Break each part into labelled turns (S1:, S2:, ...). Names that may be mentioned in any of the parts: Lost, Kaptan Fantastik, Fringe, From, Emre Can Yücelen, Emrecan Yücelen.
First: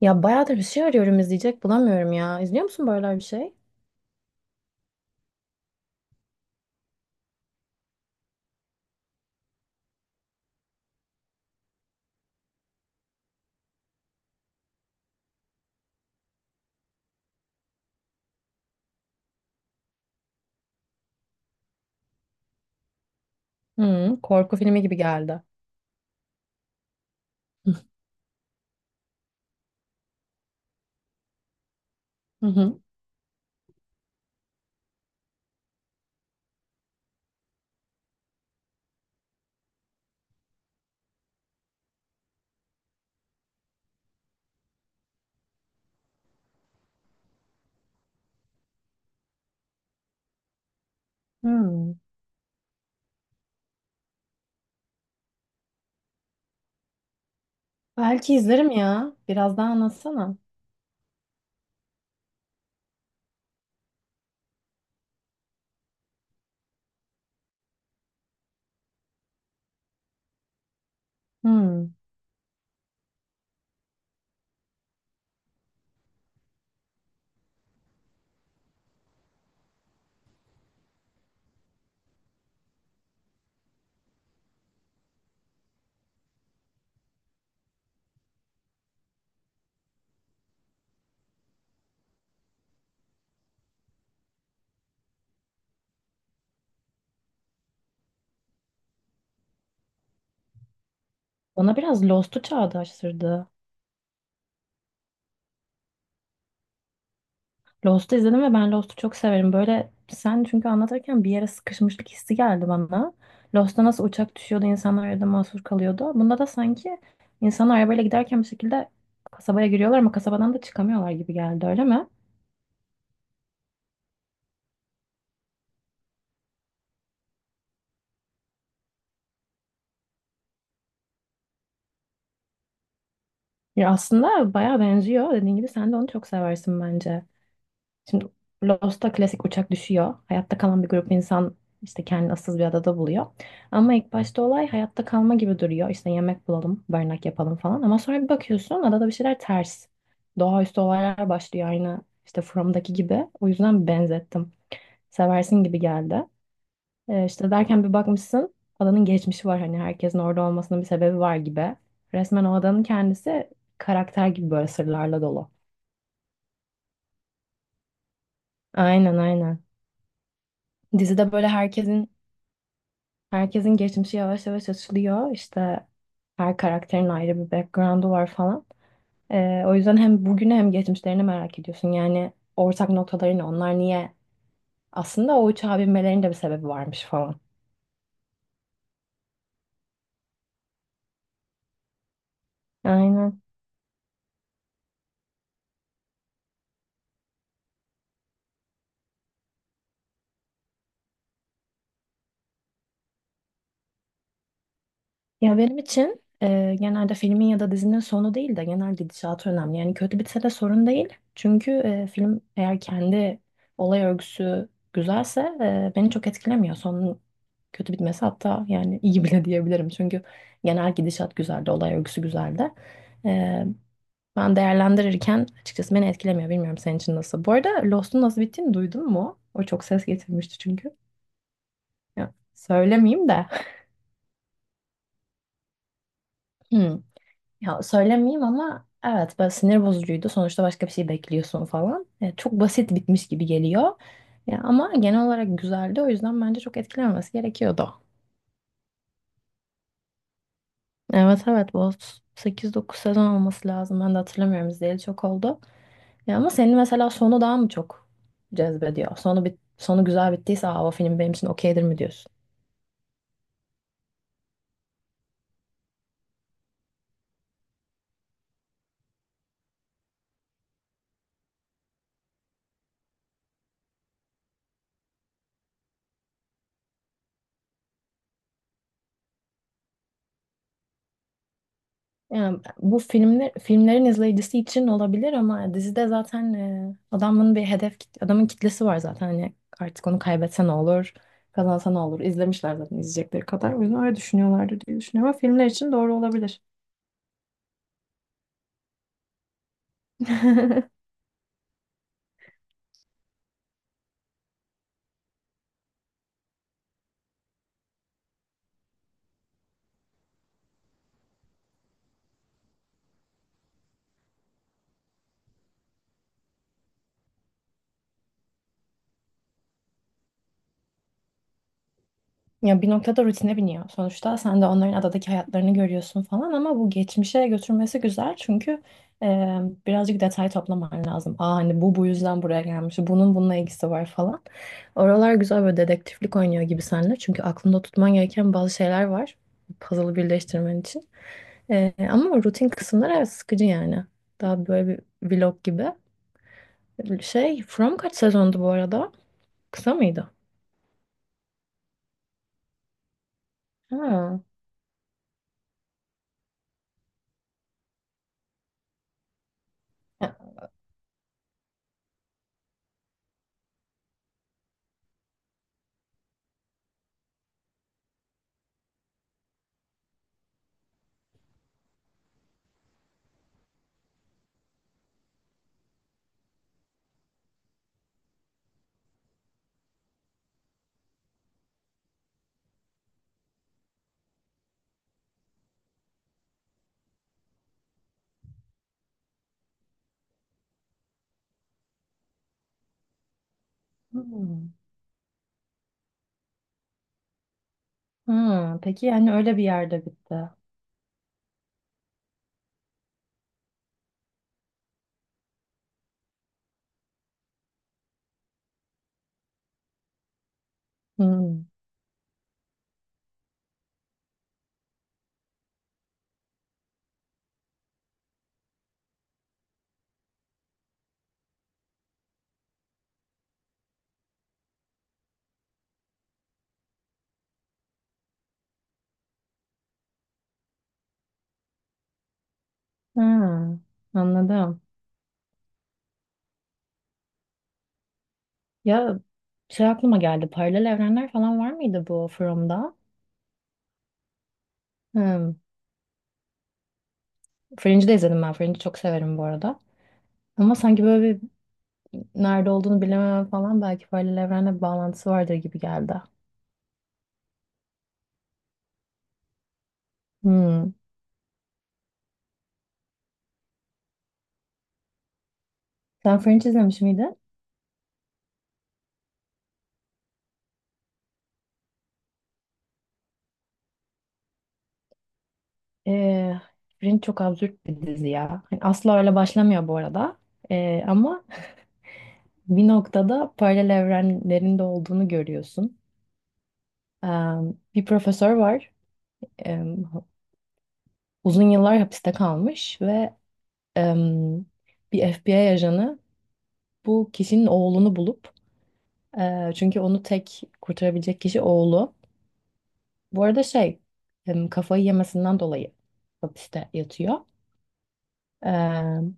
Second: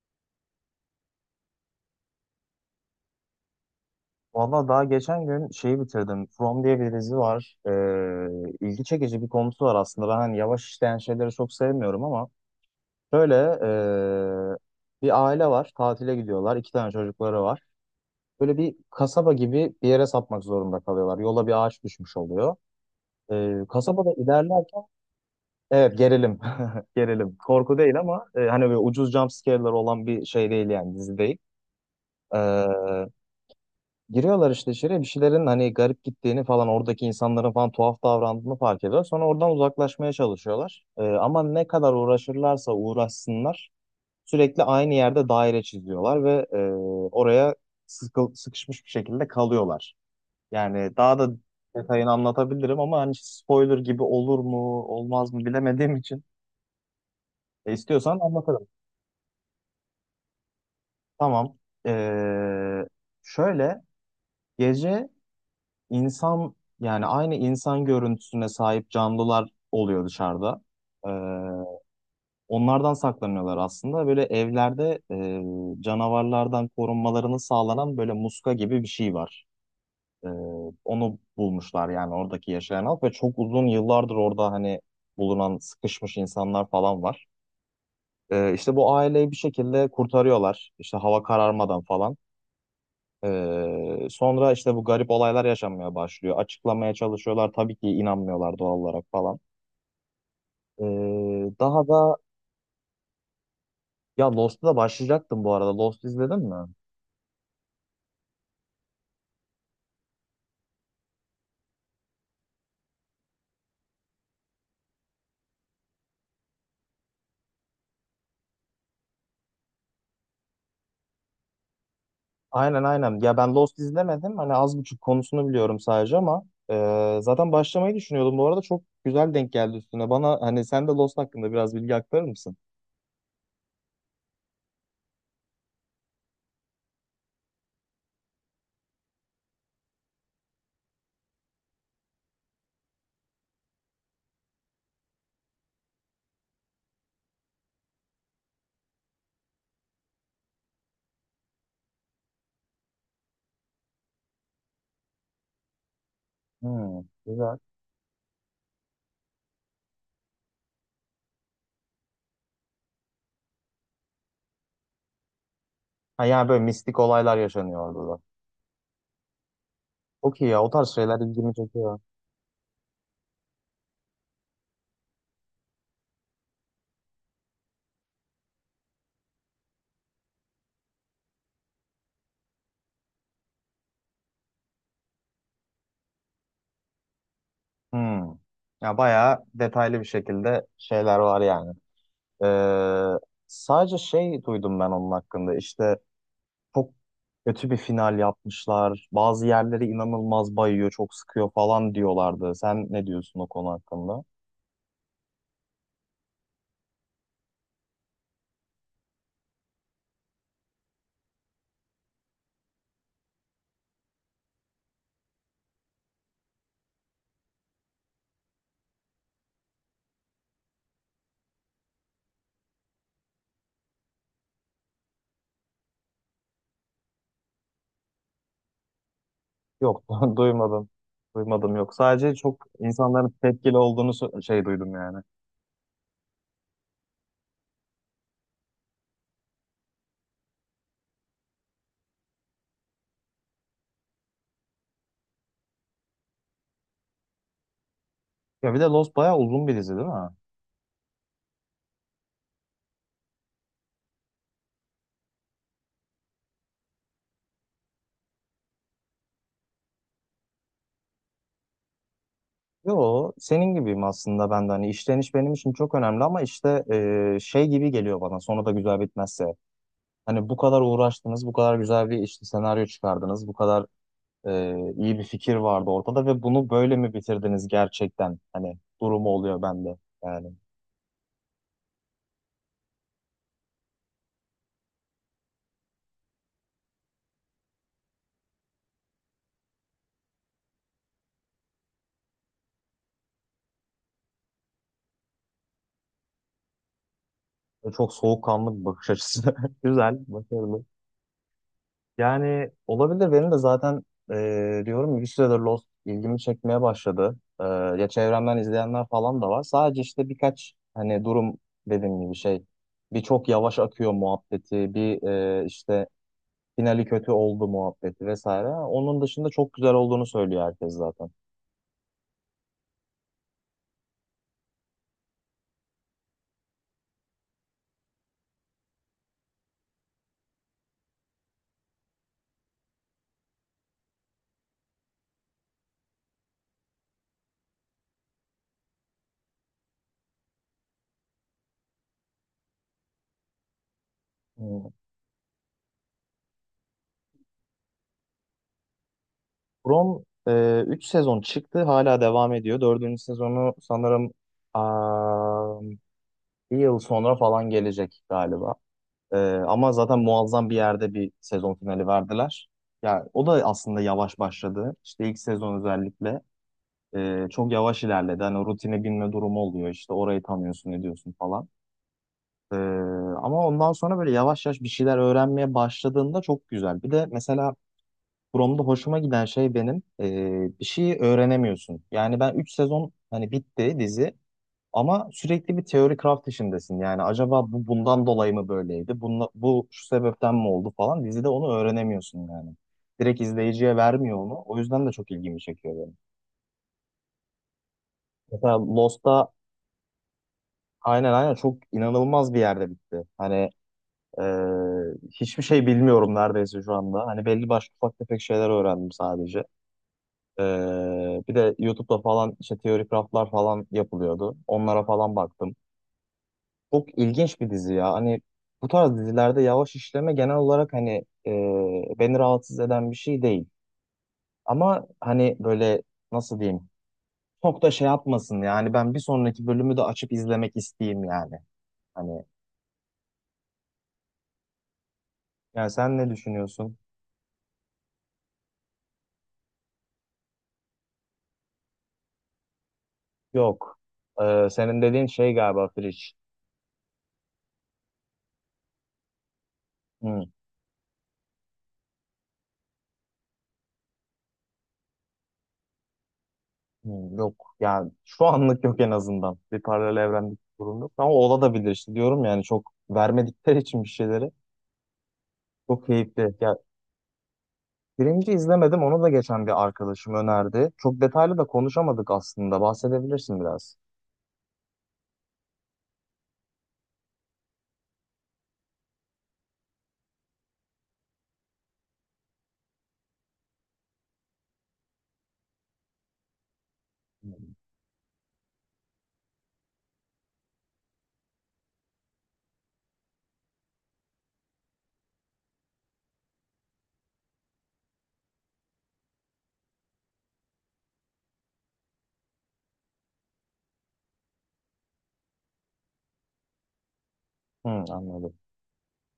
S1: Ya bayağıdır bir şey arıyorum izleyecek bulamıyorum ya. İzliyor musun böyle bir şey?
S2: Valla daha geçen gün şeyi bitirdim. From diye bir dizi var. İlgi çekici bir konusu var aslında. Ben hani yavaş işleyen şeyleri çok sevmiyorum ama böyle bir aile var. Tatile gidiyorlar. İki tane çocukları var. Böyle bir kasaba gibi bir yere sapmak zorunda kalıyorlar. Yola bir ağaç düşmüş oluyor. Kasabada
S1: Hı, korku
S2: ilerlerken
S1: filmi gibi geldi.
S2: evet, gerilim. Gerilim. Korku değil ama hani böyle ucuz jump scare'lar olan bir şey değil, yani dizi değil.
S1: Hı
S2: Ee,
S1: hı.
S2: Giriyorlar işte içeriye, bir şeylerin hani garip gittiğini falan, oradaki insanların falan tuhaf davrandığını fark ediyor. Sonra oradan uzaklaşmaya çalışıyorlar. Ama ne kadar uğraşırlarsa uğraşsınlar sürekli aynı yerde daire çiziyorlar ve oraya sıkışmış bir şekilde kalıyorlar. Yani daha da
S1: Hmm.
S2: detayını anlatabilirim ama hani spoiler gibi olur mu olmaz mı bilemediğim için istiyorsan
S1: Belki
S2: anlatırım.
S1: izlerim ya. Biraz daha anlatsana.
S2: Tamam. Ee, şöyle gece insan, yani aynı insan görüntüsüne sahip canlılar oluyor dışarıda. Ee,
S1: Hmm.
S2: onlardan saklanıyorlar aslında. Böyle evlerde canavarlardan korunmalarını sağlanan böyle muska gibi bir şey var. Ee, onu bulmuşlar, yani oradaki yaşayan halk ve çok uzun yıllardır orada hani bulunan sıkışmış insanlar falan var. İşte bu aileyi bir şekilde kurtarıyorlar. İşte hava kararmadan falan. Sonra işte bu garip olaylar yaşanmaya başlıyor. Açıklamaya çalışıyorlar. Tabii ki inanmıyorlar doğal olarak falan. Ee,
S1: Bana
S2: daha
S1: biraz
S2: da
S1: Lost'u çağrıştırdı.
S2: ya, Lost'u da başlayacaktım bu arada. Lost izledin mi?
S1: Lost'u izledim ve ben Lost'u çok severim. Böyle sen çünkü anlatırken bir yere sıkışmışlık hissi geldi bana. Lost'ta nasıl uçak düşüyordu, insanlar arada mahsur kalıyordu. Bunda da sanki insanlar arabayla giderken bir şekilde kasabaya giriyorlar ama kasabadan da çıkamıyorlar gibi geldi, öyle mi?
S2: Aynen, aynen. Ya ben Lost izlemedim. Hani az buçuk konusunu biliyorum sadece ama zaten başlamayı düşünüyordum. Bu arada çok güzel denk geldi üstüne. Bana hani sen de Lost hakkında biraz bilgi aktarır mısın?
S1: Ya aslında bayağı benziyor. Dediğin gibi sen de onu çok seversin bence. Şimdi Lost'ta klasik uçak düşüyor. Hayatta kalan bir grup insan işte kendini ıssız bir adada buluyor. Ama ilk başta olay hayatta kalma gibi duruyor. İşte yemek bulalım, barınak yapalım falan. Ama sonra bir bakıyorsun adada bir şeyler ters. Doğaüstü olaylar başlıyor aynı işte From'daki gibi. O yüzden benzettim. Seversin gibi geldi.
S2: Hmm,
S1: İşte
S2: güzel.
S1: derken bir bakmışsın adanın geçmişi var hani herkesin orada olmasının bir sebebi var gibi. Resmen o adanın kendisi karakter gibi böyle sırlarla dolu.
S2: Ha, yani böyle mistik olaylar yaşanıyor orada da.
S1: Aynen aynen.
S2: Okey ya, o tarz şeyler
S1: Dizide böyle
S2: ilgimi çekiyor.
S1: herkesin geçmişi yavaş yavaş açılıyor. İşte her karakterin ayrı bir background'u var falan. O yüzden hem bugünü hem geçmişlerini merak ediyorsun. Yani ortak noktaları ne? Onlar niye? Aslında o uçağa binmelerinin de bir sebebi varmış falan.
S2: Hmm. Ya bayağı detaylı bir şekilde şeyler var yani. Ee,
S1: Aynen.
S2: sadece şey duydum ben onun hakkında. İşte çok kötü bir final yapmışlar. Bazı yerleri inanılmaz bayıyor, çok sıkıyor falan diyorlardı. Sen ne diyorsun o konu hakkında?
S1: Ya benim için genelde filmin ya da dizinin sonu değil de genel gidişatı önemli. Yani kötü bitse de sorun değil. Çünkü film eğer kendi olay örgüsü güzelse beni çok etkilemiyor. Sonun kötü bitmesi hatta yani iyi bile diyebilirim. Çünkü genel gidişat güzeldi, olay örgüsü güzeldi. E, Ben değerlendirirken açıkçası beni etkilemiyor. Bilmiyorum senin için nasıl. Bu arada Lost'un nasıl bittiğini duydun mu? O çok
S2: Yok,
S1: ses getirmişti
S2: duymadım.
S1: çünkü.
S2: Duymadım, yok.
S1: Ya,
S2: Sadece çok
S1: söylemeyeyim
S2: insanların
S1: de.
S2: tepkili olduğunu şey duydum yani.
S1: Ya söylemeyeyim ama evet böyle sinir bozucuydu. Sonuçta başka bir şey bekliyorsun falan. Çok basit bitmiş gibi geliyor. Ya, ama genel olarak güzeldi. O yüzden bence çok etkilenmesi gerekiyordu.
S2: Ya bir de Lost bayağı uzun bir dizi değil mi?
S1: Evet evet, bu 8-9 sezon olması lazım. Ben de hatırlamıyorum, izleyeli çok oldu. Ya, ama senin mesela sonu daha mı çok cezbediyor? Sonu güzel bittiyse Aa, o film benim için okeydir mi diyorsun?
S2: Yo, senin gibiyim aslında ben de. Hani işleniş benim için çok önemli ama işte şey gibi geliyor bana, sonu da güzel bitmezse. Hani bu kadar uğraştınız, bu kadar güzel bir işte senaryo çıkardınız, bu kadar iyi bir fikir vardı ortada ve bunu böyle mi bitirdiniz gerçekten? Hani durumu oluyor bende yani.
S1: Yani bu filmlerin izleyicisi için olabilir ama dizide zaten adamın kitlesi var zaten hani artık onu kaybetse ne olur kazansa ne olur, izlemişler zaten izleyecekleri kadar, o yüzden öyle düşünüyorlardır diye düşünüyorum ama filmler için doğru olabilir.
S2: Ve çok soğukkanlı bir bakış açısı. Güzel, başarılı. Yani olabilir. Benim de zaten diyorum ya, bir süredir Lost ilgimi çekmeye başladı. E, ya çevremden izleyenler falan da var. Sadece işte birkaç hani durum, dediğim gibi şey. Bir, çok yavaş akıyor muhabbeti, bir işte finali kötü oldu muhabbeti vesaire. Onun dışında çok güzel olduğunu söylüyor herkes zaten.
S1: Ya bir noktada rutine biniyor. Sonuçta sen de onların adadaki hayatlarını görüyorsun falan ama bu geçmişe götürmesi güzel çünkü e, birazcık detay toplaman lazım. Aa hani bu yüzden buraya gelmiş, bunun bununla ilgisi var falan. Oralar güzel, böyle dedektiflik oynuyor gibi seninle çünkü aklında tutman gereken bazı şeyler var, puzzle'ı birleştirmen için. Ama rutin kısımlar evet sıkıcı yani. Daha
S2: Hmm.
S1: böyle bir vlog gibi. Şey, From kaç sezondu bu arada? Kısa
S2: From
S1: mıydı?
S2: 3 sezon çıktı, hala devam ediyor. Dördüncü sezonu sanırım
S1: Ha.
S2: aa, bir yıl sonra falan gelecek galiba. Ee, ama zaten
S1: Ya-
S2: muazzam bir yerde bir sezon finali verdiler. Ya o da aslında yavaş başladı. İşte ilk sezon özellikle çok yavaş ilerledi. Hani o rutine binme durumu oluyor. İşte orayı tanıyorsun, ediyorsun falan. Ee, ama ondan sonra böyle yavaş yavaş bir şeyler öğrenmeye başladığında çok güzel. Bir de mesela Prom'da hoşuma giden şey benim, bir şeyi öğrenemiyorsun. Yani ben 3 sezon, hani bitti dizi. Ama sürekli bir teori craft işindesin. Yani acaba bu bundan dolayı mı böyleydi? Bunla, bu şu sebepten mi oldu falan. Dizide onu öğrenemiyorsun yani. Direkt izleyiciye vermiyor onu.
S1: Hmm.
S2: O yüzden de çok ilgimi çekiyor benim. Mesela
S1: Peki yani
S2: Lost'ta
S1: öyle bir yerde bitti.
S2: aynen, aynen çok inanılmaz bir yerde bitti. Hani e, hiçbir şey bilmiyorum neredeyse şu anda. Hani belli başlı ufak tefek şeyler öğrendim sadece. E, bir
S1: Hmm.
S2: de YouTube'da falan işte teori craftlar falan yapılıyordu. Onlara falan baktım. Çok ilginç bir dizi ya. Hani bu tarz dizilerde yavaş işleme genel olarak hani e, beni rahatsız eden bir şey değil. Ama hani böyle, nasıl diyeyim? Çok da şey yapmasın yani, ben bir sonraki bölümü de açıp izlemek isteyeyim yani. Hani
S1: Hmm, Anladım.
S2: yani sen ne düşünüyorsun?
S1: Ya şey aklıma geldi. Paralel evrenler falan var mıydı bu From'da?
S2: Yok. Senin dediğin
S1: Hmm.
S2: şey galiba Fridge.
S1: Fringe'i de izledim ben. Fringe'i çok severim bu arada.
S2: Hı,
S1: Ama sanki böyle bir nerede olduğunu bilemem falan, belki paralel evrenle bir bağlantısı vardır gibi geldi.
S2: hı, yok. Yani şu anlık yok, en azından. Bir paralel evrendeki
S1: Hmm.
S2: durum yok. Ama olabilir işte, diyorum yani çok vermedikleri için bir şeyleri. Çok
S1: Sen
S2: keyifli.
S1: Fringe
S2: Ya,
S1: izlemiş miydin?
S2: birinci izlemedim. Onu da geçen bir arkadaşım önerdi. Çok detaylı da konuşamadık aslında. Bahsedebilirsin biraz.
S1: Ee, Fringe çok absürt bir dizi ya. Hani asla öyle başlamıyor bu arada. Ama bir noktada paralel evrenlerin de olduğunu görüyorsun.
S2: Hı,
S1: Bir profesör var. Em, Uzun yıllar hapiste kalmış ve em, bir FBI ajanı bu kişinin oğlunu bulup çünkü onu tek kurtarabilecek kişi oğlu. Bu arada şey kafayı yemesinden dolayı hapiste yatıyor.
S2: anladım.
S1: Em,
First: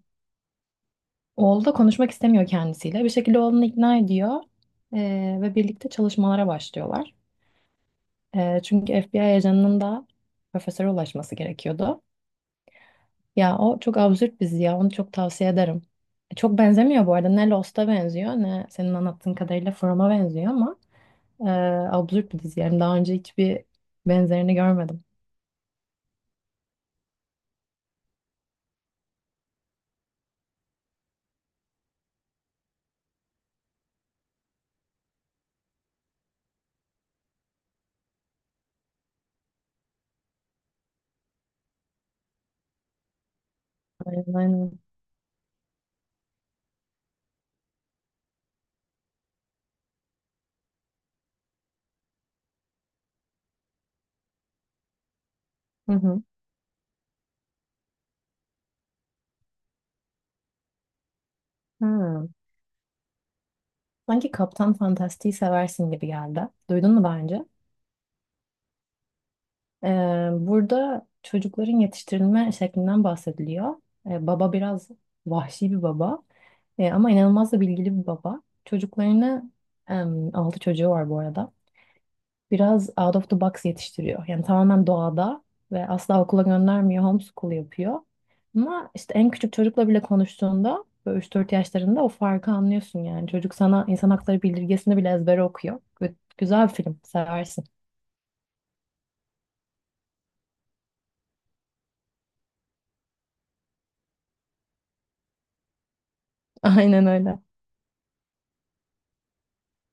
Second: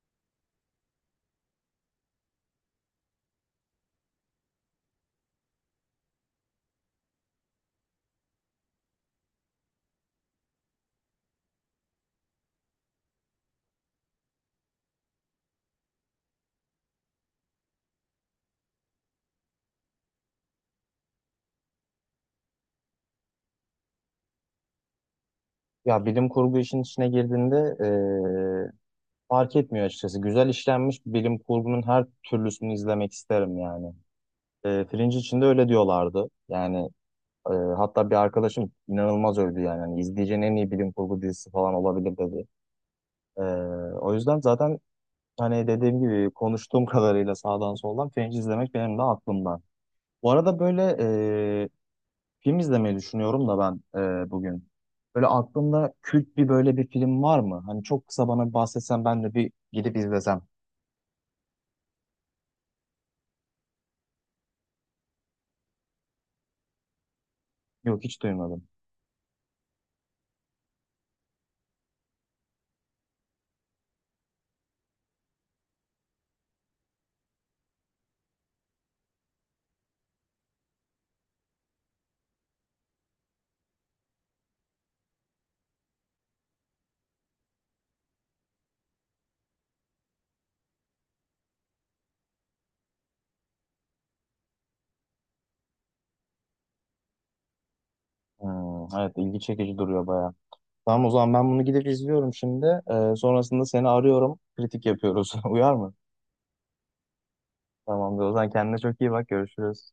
S1: Oğlu da konuşmak istemiyor kendisiyle. Bir şekilde oğlunu ikna ediyor ve birlikte çalışmalara başlıyorlar. Çünkü FBI ajanının da profesöre ulaşması gerekiyordu. Ya o çok absürt dizi ya. Onu çok tavsiye ederim. Çok benzemiyor bu arada. Ne Lost'a benziyor ne senin anlattığın kadarıyla From'a benziyor ama e, absürt bir dizi. Yani daha önce hiçbir benzerini görmedim.
S2: Ya bilim kurgu işin içine girdiğinde eee, fark etmiyor açıkçası. Güzel işlenmiş bilim kurgunun her türlüsünü izlemek isterim yani. Fringe için de öyle diyorlardı. Yani hatta bir arkadaşım inanılmaz övdü yani. Hani izleyeceğin en iyi bilim kurgu dizisi falan olabilir dedi. Eee, o
S1: Aynen,
S2: yüzden zaten
S1: aynen.
S2: hani dediğim gibi konuştuğum kadarıyla sağdan soldan Fringe izlemek benim de aklımda. Bu arada böyle e, film izlemeyi düşünüyorum da ben bugün. Böyle
S1: Hı
S2: aklında
S1: hı.
S2: kült bir böyle bir film var mı? Hani çok kısa bana bir bahsetsen ben de bir gidip izlesem.
S1: Ha. Sanki Kaptan Fantastik'i seversin gibi geldi. Duydun mu daha önce?
S2: Yok, hiç duymadım.
S1: E, Burada çocukların yetiştirilme şeklinden bahsediliyor. Baba biraz vahşi bir baba, ama inanılmaz da bilgili bir baba. Çocuklarını, altı çocuğu var bu arada, biraz out of the box yetiştiriyor. Yani tamamen doğada ve asla okula göndermiyor, homeschool yapıyor. Ama işte en küçük çocukla bile konuştuğunda böyle 3-4 yaşlarında o farkı anlıyorsun yani. Çocuk sana insan hakları bildirgesini bile ezbere okuyor. Güzel bir film, seversin.
S2: Hmm, evet, ilgi çekici duruyor baya. Tamam, o zaman ben bunu gidip izliyorum şimdi. Sonrasında seni arıyorum. Kritik yapıyoruz. Uyar mı?
S1: Aynen öyle.
S2: Tamamdır, o zaman kendine çok iyi bak, görüşürüz.